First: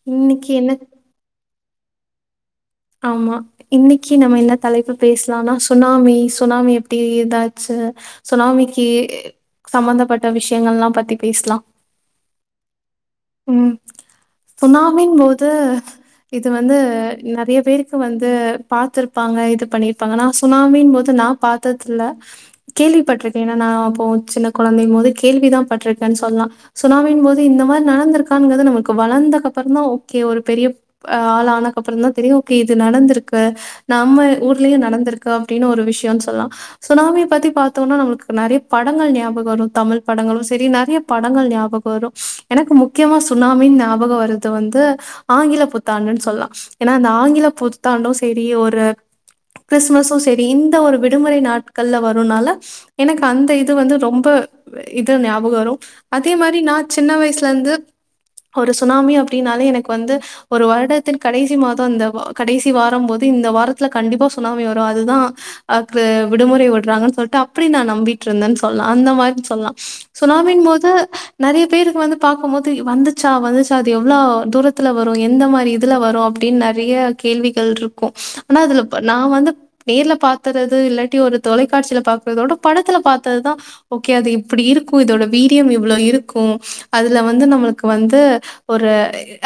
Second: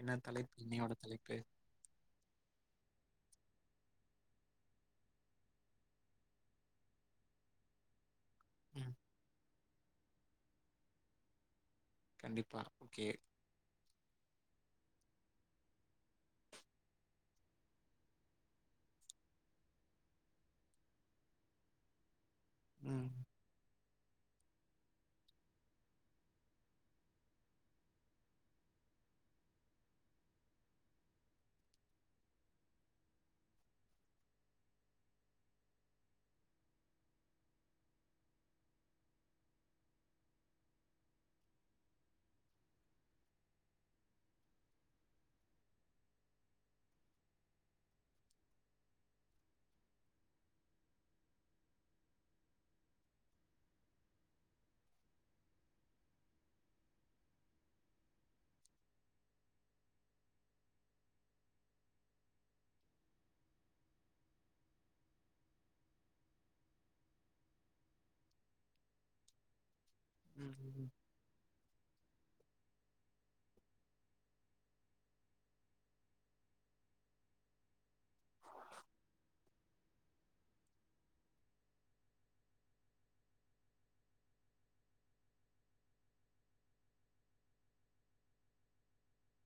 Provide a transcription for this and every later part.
என்ன இன்னைக்கு தலைப்பு என்ன இன்னையோட தலைப்பு ஆமா இன்னிக்கு நம்ம என்ன தலைப்பு பேசலாம்னா சுனாமி சுனாமி எப்டி ஏதாச்சு சுனாமிக்கு ம் சம்மந்தப்பட்ட விஷயங்கள்லாம் பத்தி பேசலாம் கண்டிப்பா ஓகே ம் சுனாமின் போது இது வந்து நெறய பேருக்கு வந்து பாத்துருப்பாங்க இது பண்ணியிருப்பாங்க நா சுனாமின் மோது நா பாத்ததுல்ல ம் கேள்விப்பட்ருக்கேன் ஏன்னா நா அப்போ சின்ன கொழந்தையின் மோது கேள்வி தான் பட்டிருக்கன் சொல்லாம் சுனாமியின் மோது இந்த மாரி நடந்திருக்கான்மோது நமக்கு வளந்த கப்பறோம் தான் ஓகே ஒரு பெரிய அ ஆள் ஆனக்கு அப்பறோம் தான் தெரியும் ஓகே இது நடந்திருக்கு நம்ம ஊர்லயும் நடந்திருக்கு அப்டின்னு ஒரு விஷயோம்னு சொல்லலாம் சுனாமிய பத்தி பாத்தோம்னா நம்ளக்கு நறய படங்கள் ஞாபகம் வரும் தமிழ் படங்களும் சேரி நறய படங்கள் ஞாபகம் வரும் எனக்கு முக்கியமா சுனாமின் ஞாபகம் வருது வந்து ஆங்கில புத்தாண்டுன்னு சொல்லாம் ஏன்னா அந்த ஆங்கில புத்தாண்டும் சேரி ஒரு கிறிஸ்மஸும் சேரி இந்த ஒரு விடுமுறை நாட்கள்ல வருனால எனக்கு அந்த இது வந்து ரொம்ப இது ஞாபகம் வரும் அதே மாரி நா சின்ன வயசுல வந்து ஒரு சுனாமி அப்டினாலே எனக்கு வந்து ஒரு வருடத்தின் கடைசி மாத இந்த கடைசி வாரம்போது இந்த வாரத்துல கண்டிப்பா சுனாமி வரு அது தா அக்கு விடுமுறை விடுறாங்கன் சொல்ட்டு அப்டி நா நம்பிட்டு இருந்தன் சொல்லா அந்த மாரின் சொல்லா ம் சுனாமின் போது நெறய பேருக்கு வந்து பாக்கும் போது வந்துச்சா வந்துச்சா அது எவ்ள தூரத்துல வரு எந்த மாரி இதுல வரு அப்டின் நெறய கேள்விகள் இருக்கு ஆனா அதுல நா வந்து நேர்ல பாத்துறது இல்லாட்டி ஒரு தொலைக்காட்சியில பாக்குறதோட படத்துல பாத்ததுதா ஓகே அது இப்டி இருக்கு இதோட வீரியம் இவ்ளோ இருக்கு அதுல வந்து நம்மளுக்கு வந்து ஒரு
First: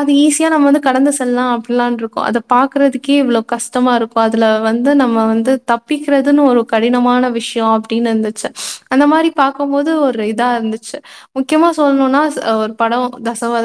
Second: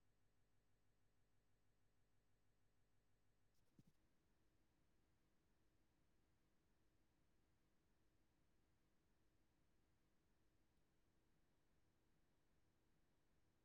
அது ஈஸியா நம்ம வந்து கடந்து செல்லா அப்டிலான்ருக்கோ அத பாக்குறதுக்கே இவ்ளோ கஷ்டமா இருக்கோ அதுல வந்து நம்ம வந்து தப்பிக்கிறதுன் ஒரு கடினமான விஷய அப்டினு இருந்துச்சு அந்த மாரி பாக்கும்போது ஒரு இதா இருந்துச்சு முக்கியமா சொல்னுனா ஒரு படொ தசவ்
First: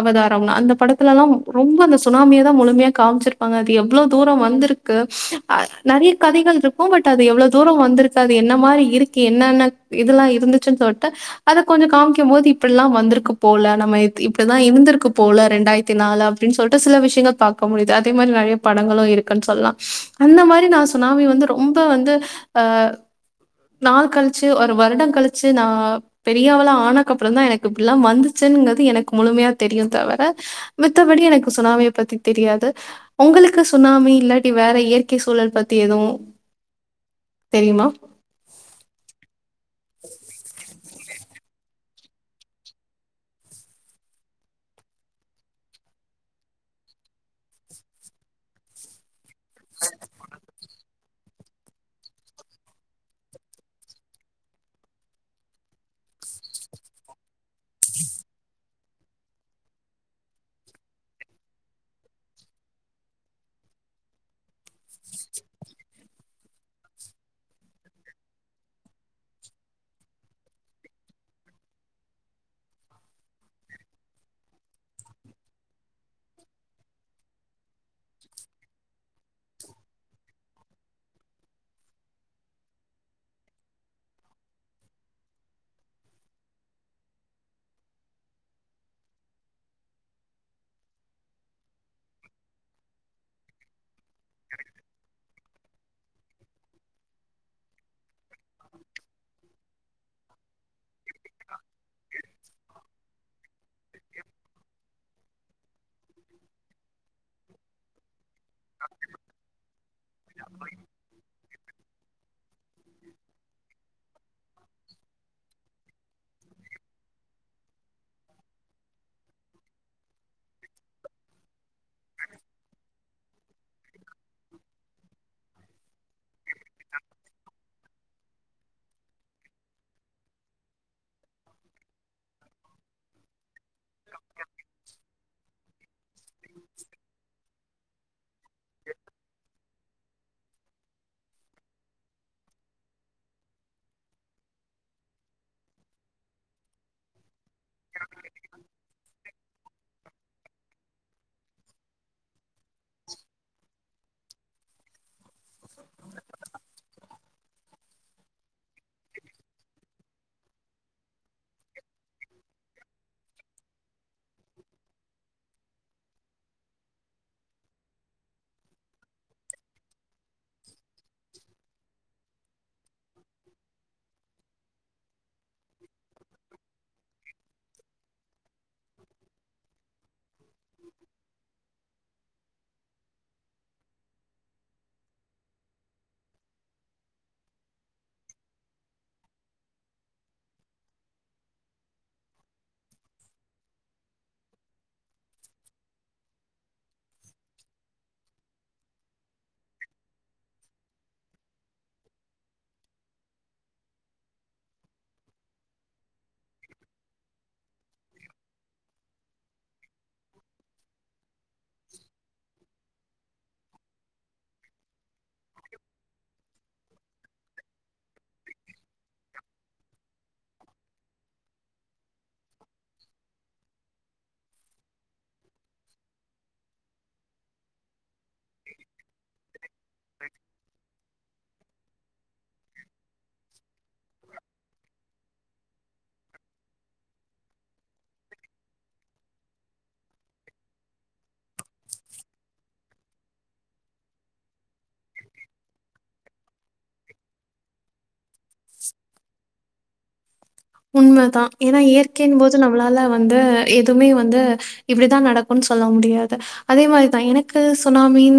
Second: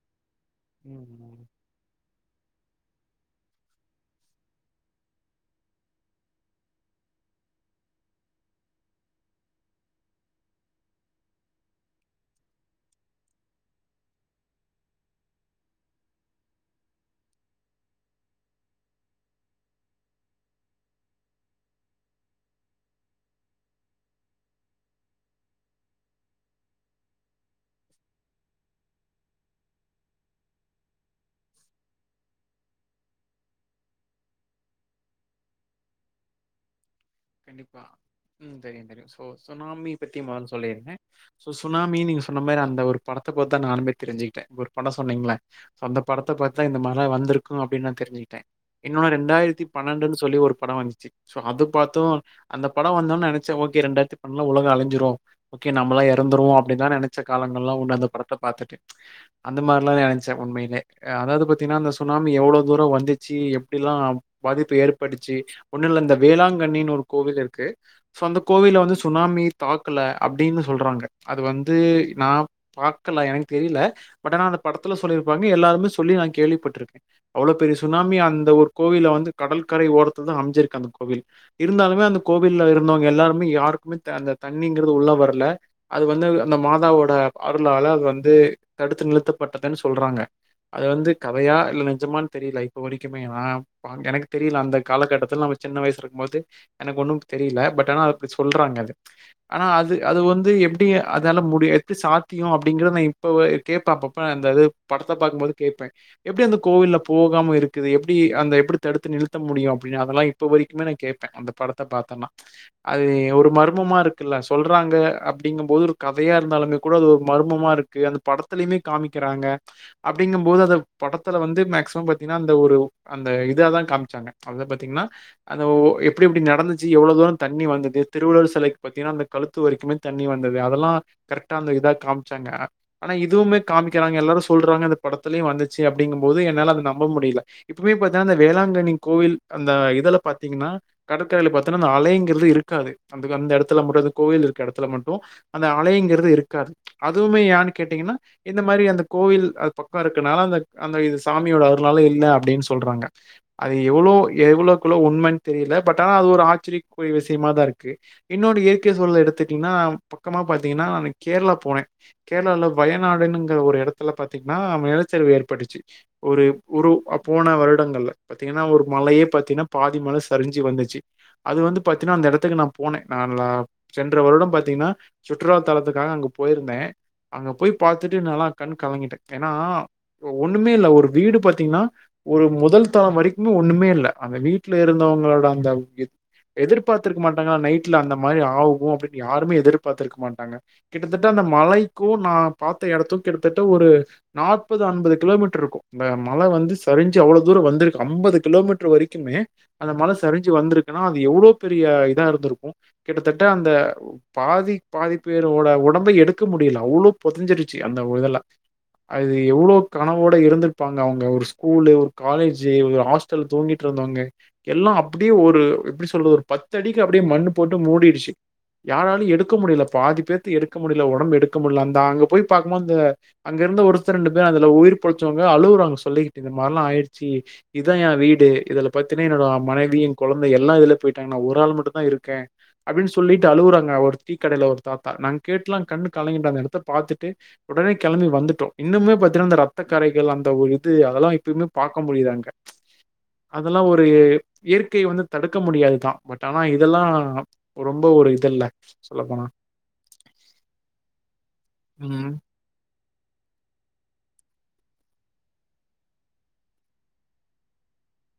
அவதாரம் அந்த ம் படத்துலல்லா ம் ரொம்ப அந்த சுனாமிய தா முழுமையா காமிச்சிருப்பாங்க அது எவ்ளோ தூர வந்திருக்கு அ நெறைய கதைகள் இரு உ கொட்டாது எவ்ளோ தூர வந்திருக்காது என்ன மாரி இருக்கு என்னென்ன இதெல்லா இருந்துச்சுன் சொல்ட்டு அது கொஞ்சோ காமிக்கும் போது இப்பில்லா வந்துருக் க்கு போல நம்ம இப்டிதா இருந்துருக்கு போல ரெண்டாயிரத்தி நாலு அப்டின் சொல்ட்டு சில விஷயங்க பாக்க முடியுது அதே மாரி நெறைய படங்களு இருக்குன் சொல்லா அந்த மாரி நா சுனாமி வந்து ரொம்ப வந்து அ நாள் கழிச்சி ஒரு வருட கழிச்சி நா பெரியவளா ஆனக்கப்புறோ தா எனக்கு இப்டிலா வந்துச்சுங்கிறது எனக்கு முழுமையா தெரியு தவர மித்தபடி எனக்கு சுனாமிய பத்தி தெரியாது உங்களுக்கு சுனாமி இல்லாட்டி வேற இயற்கை சூழல் பத்தி எதுவு கண்டிப்பா ம் தெரியு தெரியு சோ சுனாமி பத்தி மொதல்ல சொல்லிற சோ சுனாமி நீங்க சொன்ன மாரி அந்த ஒரு படத்த பாத்து தா நானுமே தெரிஞ்சுக்கிட்டே ஒரு பட சொன்னீங்கள சோ அந்த படத்த பாத்துதா இந்த மாரி லா வந்திருக்கு அப்டின் நா தெரிஞ்சிகிட்டே இன்னொன்னு ரெண்டாயிரத்தி பன்னெண்டுன் சொல்லி ஒரு பட வந்துச்சி சோ அது பாத் து அந்த படொ வந்தோன் நெனைச்சே ஓகே ரெண்டாயிரத்தி பண்ணண்டுல உலகோ அழஞ்சிரு ஓகே நம்மளா எறந்துருவோ அப்டினா நெனச்ச காலங்கள்லா உண்டு அந்த படத்த பாத்துட்டு அந்த மாரிலா நெனைச்சே உண்மையிலே அதாது பாத்தீங்னா அந்த சுனாமி எவ்ளோ தூர வந்துச்சி எப்டிலா பாதிப்பு ஏற்படுச்சி ஒண்ணுல்ல இந்த வேளாங்கண்ணின் ஒரு கோவில் இருக்கு சோ அந்த கோவில வந்து சுனாமி தாக்கல அப்டினு சொல்றாங்க அது வந்து நா பாக்கல எனக்கு தெரியில பட் ஆனா அந்த படத்துல சொல்லியிருப்பாங்க எல்லாருமே சொல்லி நா கேள்விப்பட்ருக்க அவ்ளோ பெரிய சுனாமி அந்த ஒரு கோவில வந்து கடல்கரை ஓரத்துலதா அமைஞ்சிருக்கு அந்த கோவில் இருந்தாலுமே அந்த கோவில்ல இருந்தவங்க எல்லாருமே யாருக்குமே அந்த தண்ணிங்கிறது உள்ள வரல அது வந்து அந்த மாதாவோட அருளால அது வந்து தடுத்து நிறுத்தப்பட்டதுன் சொல்றாங்க அது வந்து கதையா இல்ல நிஜமான் தெரியல இப்ப வரைக்குமே அ எனக் தெரியில அந்த காலகட்டத்தில் நம்ம சின்ன வயசுல இருக்கும் போது எனக்கு ஒன்னும் தெரியில பட் ஆனா அ அப்டி சொல்றாங்க அத ஆனா அது அது வந்து எப்டி அதால முடியு எப்டி சாத்தியோ அப்டிங்கிறத நா இப்ப கேப்ப அப்பப்ப அந்த அது படத்த பாக்கும்போது கேப்ப எப்டி அந்த கோவில்ல போகாம இருக்குது எப்டி அந்த எப்டி தடுத்து நிறுத்த முடியு அப்டின் அதெல்லா இப்ப வரைக்குமே நா கேப் ப அந்த படத்த பாத்தனா அது ஒரு மர்மமா இருக்குல சொல்றாங்க அப்டிங்கும் போது ஒரு கதையா இருந்தாலுமே கூட அது ஒரு மர்மமா இரு க்கு அந்த படத்துலயுமே காமிக்கிறாங்க அப்டிங்கும் போது அந்த படத்துல வந்து மேக்சிமம் பாத்தீங்கனா அந்த ஒரு அந்த இதா தா காமிச்சாங்க அத பாத்தீங்கன்னா அத ஒ எப் படி எப்டி நடந்துச்சி எவ்ளோ தூர தண்ணி வந்தது திருவள்ளூர் சிலைக் பாத்தீங்கன்னா அந்த கழுத்து வரைக்குமே தண்ணி வந்தது அதெல்லா கரெக்டா அந்த இதா காம்ச்சாங்க ஆனா இதுவுமே காமிக்கிறாங்க எல்லாரு சொல்றாங்க அந்த படத்துலயையு வந்துச்சி அப்டிங்கும் போது என்னால அத நம்ப முடியல இப்பவே பாத்தினா அந்த வேளாங்கண்ணி கோவில் அந்த இதுல பாத்தீங்கன்னா கடற்கரையில பாத்தன்னா அந்த அலைங்கிறது இருக்காது அந்த அந்த எடத்துல மட்டு அந்த கோவில் இருக்கற எடத்துல மட்டு அந்த அலைங்கிறது இருக்காது அதுவுமே யான் கேட்டீங்கன்னா இந்த மாரி அந்த கோவில் அது பக்க இருக்கனால அந்த அந்த இது சாமியோட அருளால இல்ல அப்டின் சொல்றாங்க அது எவ்ளோ எவ்ளோக்குள்ள உண்மைன் தெரியில பட் ஆனா அது ஒரு ஆச்சரிய குரிய விஷயமா தா இருக்கு இன்னோன்னு இயற்கை சூழல் எடுத்துட்டிங்னா பக்கமா பாத்தீங்கன்னா நா கேரளா போனே கேரளால வயநாடுங்கிற ஒரு எடத்துல பாத்தீங்கன்னா நிலச்சரிவு ஏற்பட்டுதுச்சு ஒரு ஒரு போன வருடங்கள்ல பாத்தீங்கன்னா ஒரு மழையே பாத்தீன்னா பாதி மல சரிஞ் சு வந்துச்சு அது வந்து பாத்தீன்னா அந்த எடத்துக்கு நா போனே நா சென்ற வருடம் பாத்தீங்னா சுற்றுலா தலத்துக்காக அங்க போயிருந்தே அங்க போய் பாத்துட்டு என்னால்லா கண் கலங்கிட்ட ஏனா ஒண்ணுமே இல்ல ஒரு வீடு பாத்தீங்னா ஒரு முதல் தளம் வரைக்குமே ஒண்ணுமே இல்ல அந்த வீட்டுல இருந்தவங்களோட அந்த எதிர்பாத்துருக்க மாட்டாங்க நைட்ல அந்த மாரி ஆகு அப்டின் யாருமே எதிர்பாத்திருக்க மாட்டாங்க கிட்டத்தட்ட அந்த மலைக்கு நா பாத்த எடத்துக் கிட்டத்தட்ட ஒரு நாப்பது அம்பது கிலோமீட்டர் இருக்கு இந்த மழ வந்து சரிஞ்சு அவ்ளோ தூரோ வந்திருக்கு அம்பது கிலோமீட்டர் வரைக்குமே அந்த மழ சரிஞ்சு வந்திருக்குன்னா அது எவ்ளோ பெரிய இதா இருந்திருக்கு கிட்டத்தட்ட அந்த பாதிக் பாதிப்பேரோட உடம்பே எடுக்க முடியல அவ்ளோ பொதிஞ்சிருச்சு அந்த ஒரு இதுல அது எவ்ளோ கனவோட இருந்திருப்பாங்க அவங்க ஒரு ஸ்கூலு ஒரு காலேஜு ஹாஸ் க்கள் தூங்கிட் இருந்தோவங்க எல்லா அப் அப்டியே ஒரு எப்டி சொல்றது ஒரு பத்து அடிக்கு அப்டியே மண்ணு போட்டு மூடிருச்சு யாராலயு எடுக்க முடியல பாதி பேத்த எடுக்க முடியல ஒடம்பு எடுக்க முடில்ல அந்த அங்க போய் பாக்குபோது அந்த அங்க இருந்த ஒருத்தர் ரெண்டு பேர் அதுல உயிர் பொழச்சவங்க அழுவுராங்க சொல்லிக்கிட்டு இந்த மார்ல்லா ஆயிரிச்சி இதா என வீடு இதுல பாத்தீன்னா என்னோட மனைவி என கொழந்தை எல்லா இதுல போய்ட்டாங் நா ஒரு ஆள் மட்டு தா இருக்கே அப்டின் சொல்லிட்டு அழுவுறாங்க ஒரு டீ கடையில ஒரு தாத்தா நாங் கேட்டுலா கண்ணு கலங்கிட்டாங்க அந்த இடத்த பாத்துட்டு உடனே கிளம்பி வந்துட்டோ இன்னுமே பாத்தீன்னா அந்த ரத்த கரைகள் அந்த ஒரு இது அதெல்லா எப்பயுமே பாக்க முடியுலனக் அதெல்லா ஒரு இயற்கை வந்து தடுக்க முடியாதுதா பட் ஆனா இதெல்லா ரொம்ப ஒரு இல்ல சொல்ல போனா உண்மதா ஏனா ம் இயற்கையின் போ து நம்மளால வந்து எதுவுமே வந்து இப்டிதா நடக்குன் சொல்ல முடியாது அதே மாரிதா எனக்கு சுனாமின்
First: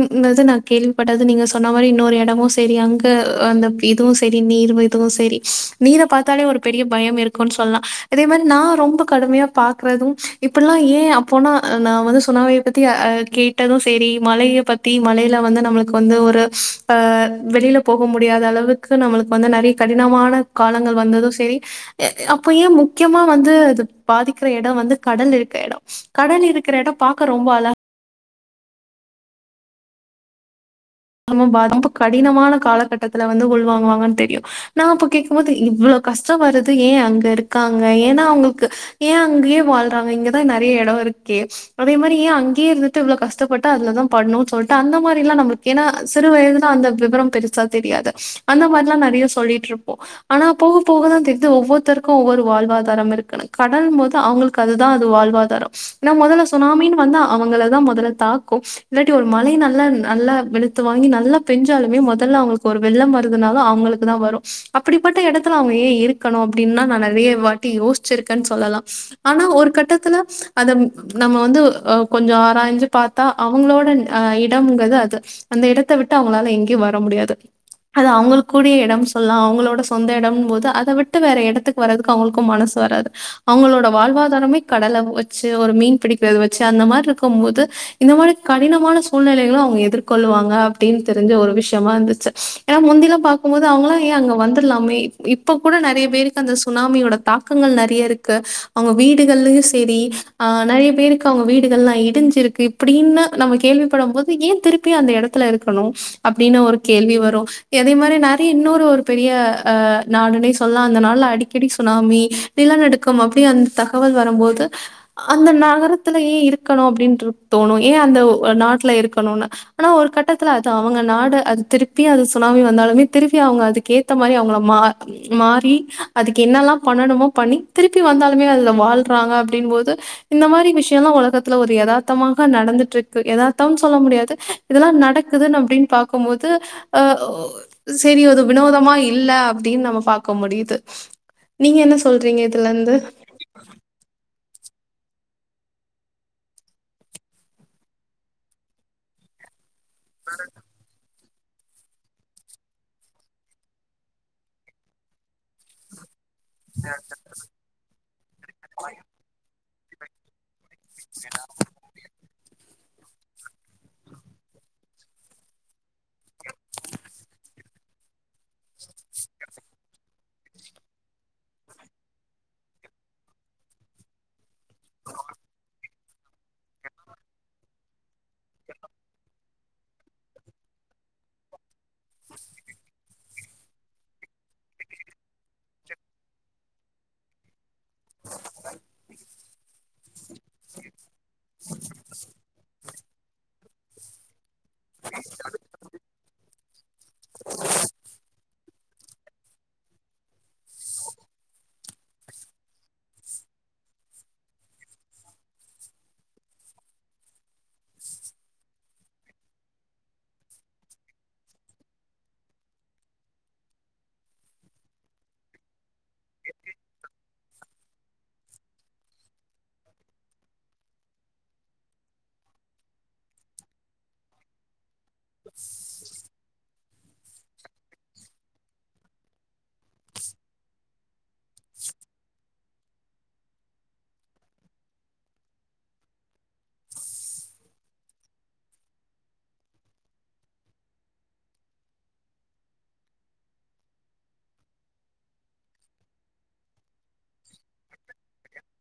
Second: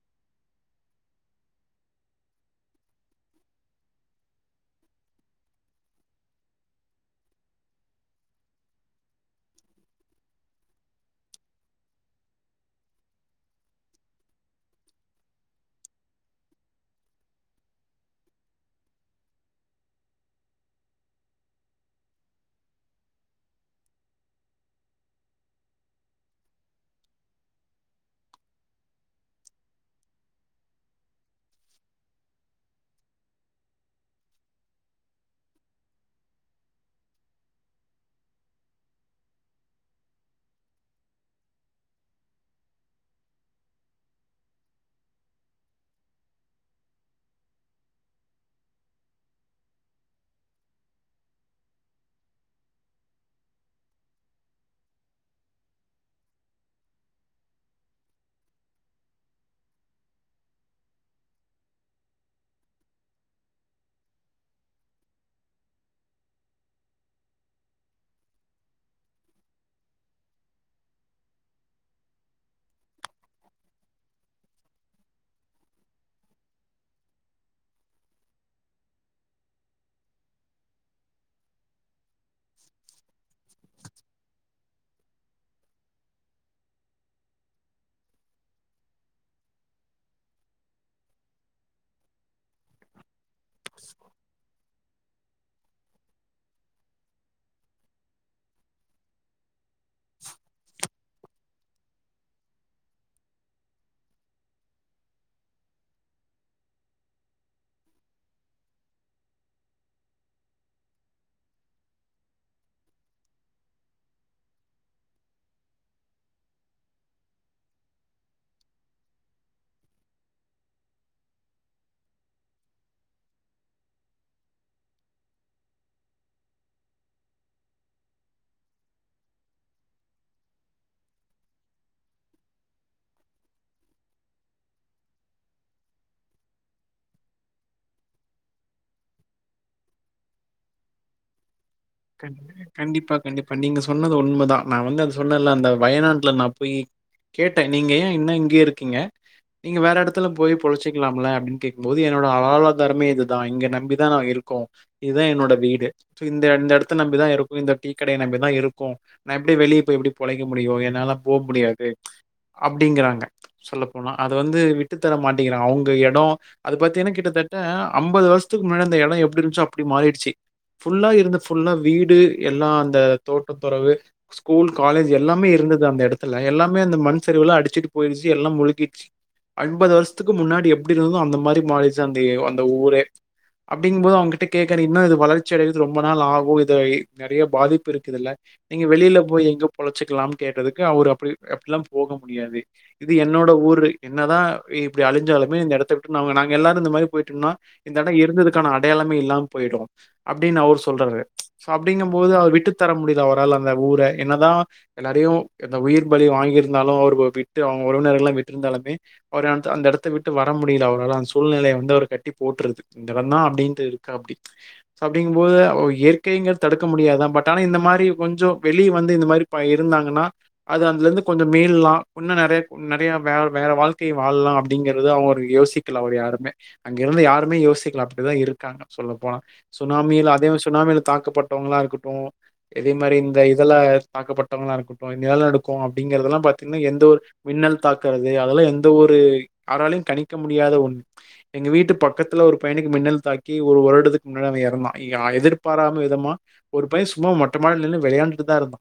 நா கேள்விப்பட்டது நீங்க சொன்ன மாரி இன்னொரு எடமு சரி அங்க அந்த இதுவு சரி நீரு இதுவு சரி நீர பாத்தாலே ஒரு பெரிய பயம் இருக்குன் சொல்லா இதே மாரி நா ரொம்ப கடுமையா பாக்குறது இப்பல்லா ஏ போனா நா வந்து சுனாமிய பத்தி அ எ கேட்டது செரி மலைய பத்தி மலைல வந்து நம்மளுக்கு வந்து ஒரு ஆ வெளியில போகும் முடியாத அளவுக்கு நம்மளுக் வந்து நறைய கடினமான காலங்கள் வந்தது சரி எ அப்ப ஏ முக்கியமா வந்து அது பாதிக்கிற எட வந்து கடல் இருக்கற எடோ கடல் இருக்கிற எடோ பாக்க ரொம்ப அழகா நம்ம பா வந்து கடினமான காலகட்டத்துல வந்து உள்வாங்குவாங்கன் தெரியு நா அப்ப கேக்கு போது இவ்ளோ கஷ்ட வருது ஏ அங்க இருக்காங்க ஏன்னா அவங்களுக்கு ஏய அங்கயே வாழ்றாங்க இங்கதா நெறைய எட இருக்கே அதே மாரி ஏய அங்கேயே இருந்து கிட்டு எவ்ளோ கஷ்டபட்டு அதுலதா பண்ணும்னு சொல்லிட்டு அந்த மாதிரிலா நம்ம ஏன்னா சிறு வயதுல அந்த விவரம் பெருச்சா தெரியாது அந்த மாதிரிலா நெறைய சொல்லிட்டு இருப்போ ஆனா போக போகதா தெரியுது ஒவ்வருத்தருக்கு ஒவ்வொரு வாழ்வாதார இருக்குனு கடன் போது அவங்களுக்கு அதுதா அது வாழ்வாதார ஏன்னா முதல்ல சுனாமின்னு வந்தா அவங்களதா முதல்ல தாக்கு இல்லாட்டி ஒரு மழை நல்ல நல்ல வெளுத்து வாங்கி நல்லா பெஞ்சாலுமே முதல்ல அவங்களுக்கு ஒரு வெள்ள வருதுனாலு அவங்களுக்கு தா வரு அப்டிப்பட்ட இடத்துல அவங்க ஏய இருக்கணு அப்டின்னா நா நெறைய வாட்டி யோசிச்சிருக்கன்னு சொல்லலா ஆனா ஒரு கட்டத்துல அத நம்ம வந்து அ கொஞ்ச ஆராயிஞ்சு பாத்தா அவங்களோட இடங்கறது அது அந்த இடத்த விட்டு அவங்களால எங்கயு வர முடியாது அது அவங்களுக்கு கூடிய இட சொல்லலா அவங்களோட சொந்த இட போது அத விட்டு வேற இடத்துக்கு வர்றதுக்கு அவங்களுக்கு மனசு வராது அவங்களோட வாழ்வாதாரமே கடல வச்சு ஒரு மீன் பிடிக்கிறது வச்சு அந்த மாதிரி இருக்கும்போது இந்த மாரி கடினமான சூழ்நிலைகளு அவங்க எதிர் கொள்ளுவாங்க அப்படின் தெரிஞ்ச ஒரு விஷயமா இருந்துச்சு ஏன்னா முந்திலா பா கும் போது அவங்களா ஏய அங்க வந்துலாமே இப் ப்ப கூட நெறைய பேருக்கு அந்த சுனாமியோட தாக்கங்கள் நெறைய இருக்கு அவங்க வீடுகள்ளு செ செரி ஆ நெறைய பேரு க்கு அவங்க வீடுகள்ல்லா இடிஞ்சிருக்கு இப்டின்னு நம்ம கேள்விப்படு போது ஏய திருப் ப்பி அந்த எடத்துல இருக்கணு அப்டின் ஒரு கேள்வி வரு அதே மாரி நெறைய இன்னொரு ஒரு பெரிய அ நாடுன்னே சொல்லா அந்த நாட்ல அடிக்கடி சுனாமி நிலநடுக்கம் அப்டி அந்த தகவல் வரும்போது அந்த நகரத்துல ஏய இருக்கணு அப்டின் தோணு ஏய அந்த நாட்டுல இருக்கணுனு ஆனா ஒரு கட்டத்துல அது அவங்க நாடு அது திருப்பி அது சுனாமி வந்தாலுமே திருப்பி அவங்க அதுக்கு ஏத்த மாரி அவங்கள மா மாரி அதுக்கு என்னல்லா பண்ணணுமோ பண்ணி திருப்பி வந்தாலுமே அதுல வாழ்றாங்க அப்டிங் போது இந்த மாரி விஷயலா உலகத்துல ஒரு யதார்த்தமாக நடந்துட்டுருக்கு யதார்த்தம்னு சொல்ல முடியாது இதெல்லா நடக்குதுன் அப்டின் பாக்கும்போது அ செரி அது வினோதமா இல்ல அப்டின் நம்ம பாக்க முடியுது நீங்க என்ன சொல்றீங்க கண்டி- இதுல இருந்து கண்டிப்பா கண்டிப்பா நீங்க சொன்னது உண்மதா நா வந்து அது சொன்னல அந்த வயநாட்டுல நா போய் கேட்ட நீங்க ஏய இன்னோ இங்கயே இருக்கீங்க நீங்க வேற எடத்துல போய் பொழச்சுக்கலாம்ல அப்டின்னு கே போது என்னோட வாழ்வாதாரமே இது தா இங்க நம்பிதா நா இருக்கோ இதுதா என்னோட வீடு சோ இந்த எட த்த நம்பி தா இருக்கோ இந்த டீ கடைய நம்பிதா இருக்கோ நா எப்டி வெளிய போய் எப்டி பொழைக்க முடியு என்னால லா போ முடியாது அப்டிங்கறாங்க சொல்ல போனா அது வந்து விட்டு தர மாட்டங்கிறாங்க அவங்க எட அது பாத்திங்கன்னா கிட்டத்தட்ட அம்பது வருசத்துக்கு முன்னாடி அந்த எட எப்டி இருந்ஞ்ச்சோ அப்டி மாறிடுச்சு ஃபுல்லா இருந்த ஃபுல்லா வீடு எல்லா அந்த தோட்டத்தொறவு ஸ்கூல் காலேஜ் எல்லாமே இருந்தது அந்த எடத்துல எல்லாமே அந்த மண் சரிவுல அடிச்சிட்டு போயிடுச்சு எல்லாம் முழுகிருச்சி அம்பது வருஷத்துக்கு முன்னாடி எப்டி இருந்தோ அந்த மாரி மாறிச்சு அந்த அந்த ஊரே அப்டிங்கும் போது அவங்கிட்ட கேக்ற இன்னு இது வளர்ச்சி அடையறதுக்கு ரொம்ப நாள் ஆகு ஓ இதுல நெறைய பாதிப்பு இருக்குதுள்ள நீங்க வெளில போய் எங்க பொழச்சுக்கலா கேட்டதுக்கு அவரு அப்டி அப்டிலா போக முடியாது இது என்னோட ஊரு என்னதா இப்டி அழிஞ்சாலுமே இந்த எடத்த விட்டு நாங்க நாங்க எல்லாரு இந்த மாரி போயிட்டோம்னா இந்த எட இருந்ததுக்கான அடையாளமே இல்லாம போயிடும் அப்டின் அவர் சொல்றாரு சோ அப்டிங்கும் போது அவர் விட்டு தர முடில அவரால அந்த ஊர என்னதா எல்லாரையு இந்த உயிர் பலி வாங்கியிருந்தாலு அவர் விட்டு அவங்க உறவினர்கள்லா விட்டுருந்தாலுமே அவர் அந்த அந்த எடத்த விட்டு வர முடில அவரால அந்த சூழ்நிலைய வந்து அவர் கட்டி போட்டுருது அந்த எடோந் தாஒ. அப்டின்ட்டு இருக்கு அப்டி அப்டிங்கும்போது இயற் க்கைங்கறத தடுக்க முடியாதா பட் ஆனா இந்த மாரி கொஞ்சோ வெளிய வந்து இந்த மாரி இருந்தாங்கன்னா அது அதுல இருந்து கொஞ்சம் மீள்லா இன்னு நறைய நறைய வேற வேற வாழ்க்கைய வாழ்லா அப்டிங்கறத அவுங்க ஒரு யோசி க்ல யாருமே அங்க இருந்து யாருமே யோசிக்கல அப்டிதா இருக்காங்க சொல்ல போனா சுனாமில அதே மாரி சுனாமில தாக்கப்பட்டவுங்களா இருக்கட்டு இதே மாரி இந்த இதுல தாக்கப்பட்டவுங்களா இருக்கு நிலநடுக்கோ அப்டிங்கறதெல்லா பாத்தீங்கன்னா எந்த ஒரு மின்னல் தாக்குறது அதெல்லா எந்த ஒரு யாராலையு கணிக்க முடியாத ஒன்னு எங்க வீட்டு பக்கத்துல ஒரு பையனுக்கு மின்னல் தாக்கி ஒரு வருடத்துக்கு முன்னாடி அவ எறந்தா அ எதிர்ப் பாராம விதமா ஒரு பையன் சும்மா மொட்ட மாடில நின்னு வெளையாண்டுட்டு தா இருந்தா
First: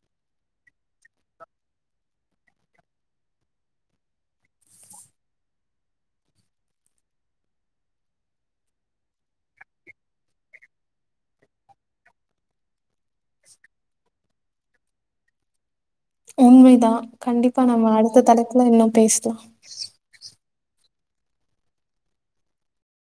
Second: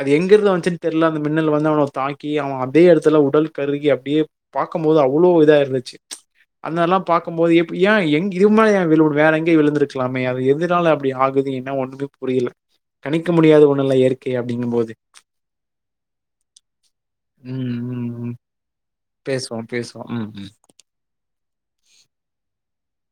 அது எங்கிருந்து வந்ச்சுன்னு தெர்ல அந்த மின்னல் வந்து அவன தாக்கி அவ அதே எடத்துல உடல் கருகி அப்டியே பாக்கும்போது அவ்ளோ இதா இருந்துச்சி அந்த மாரில்லாம் பாக்கும்போது எப் ஏன் எங்க இது மாரி ஏ விழனு வேற எங்கயோ விழுந்திருக்லாமே அது எதுனால அப் அப்டி ஆகுது ஏனா ஒண்ணு புரில கணிக்க முடியாத ஒண்ணுல்ல இயற்கை அப்டிங்கும் போது உண்மைதா ம், கண்டிப்பா நம்ம அடுத்த தலைப்புல இன்னு பேசலா பேசுவோ ம் ம்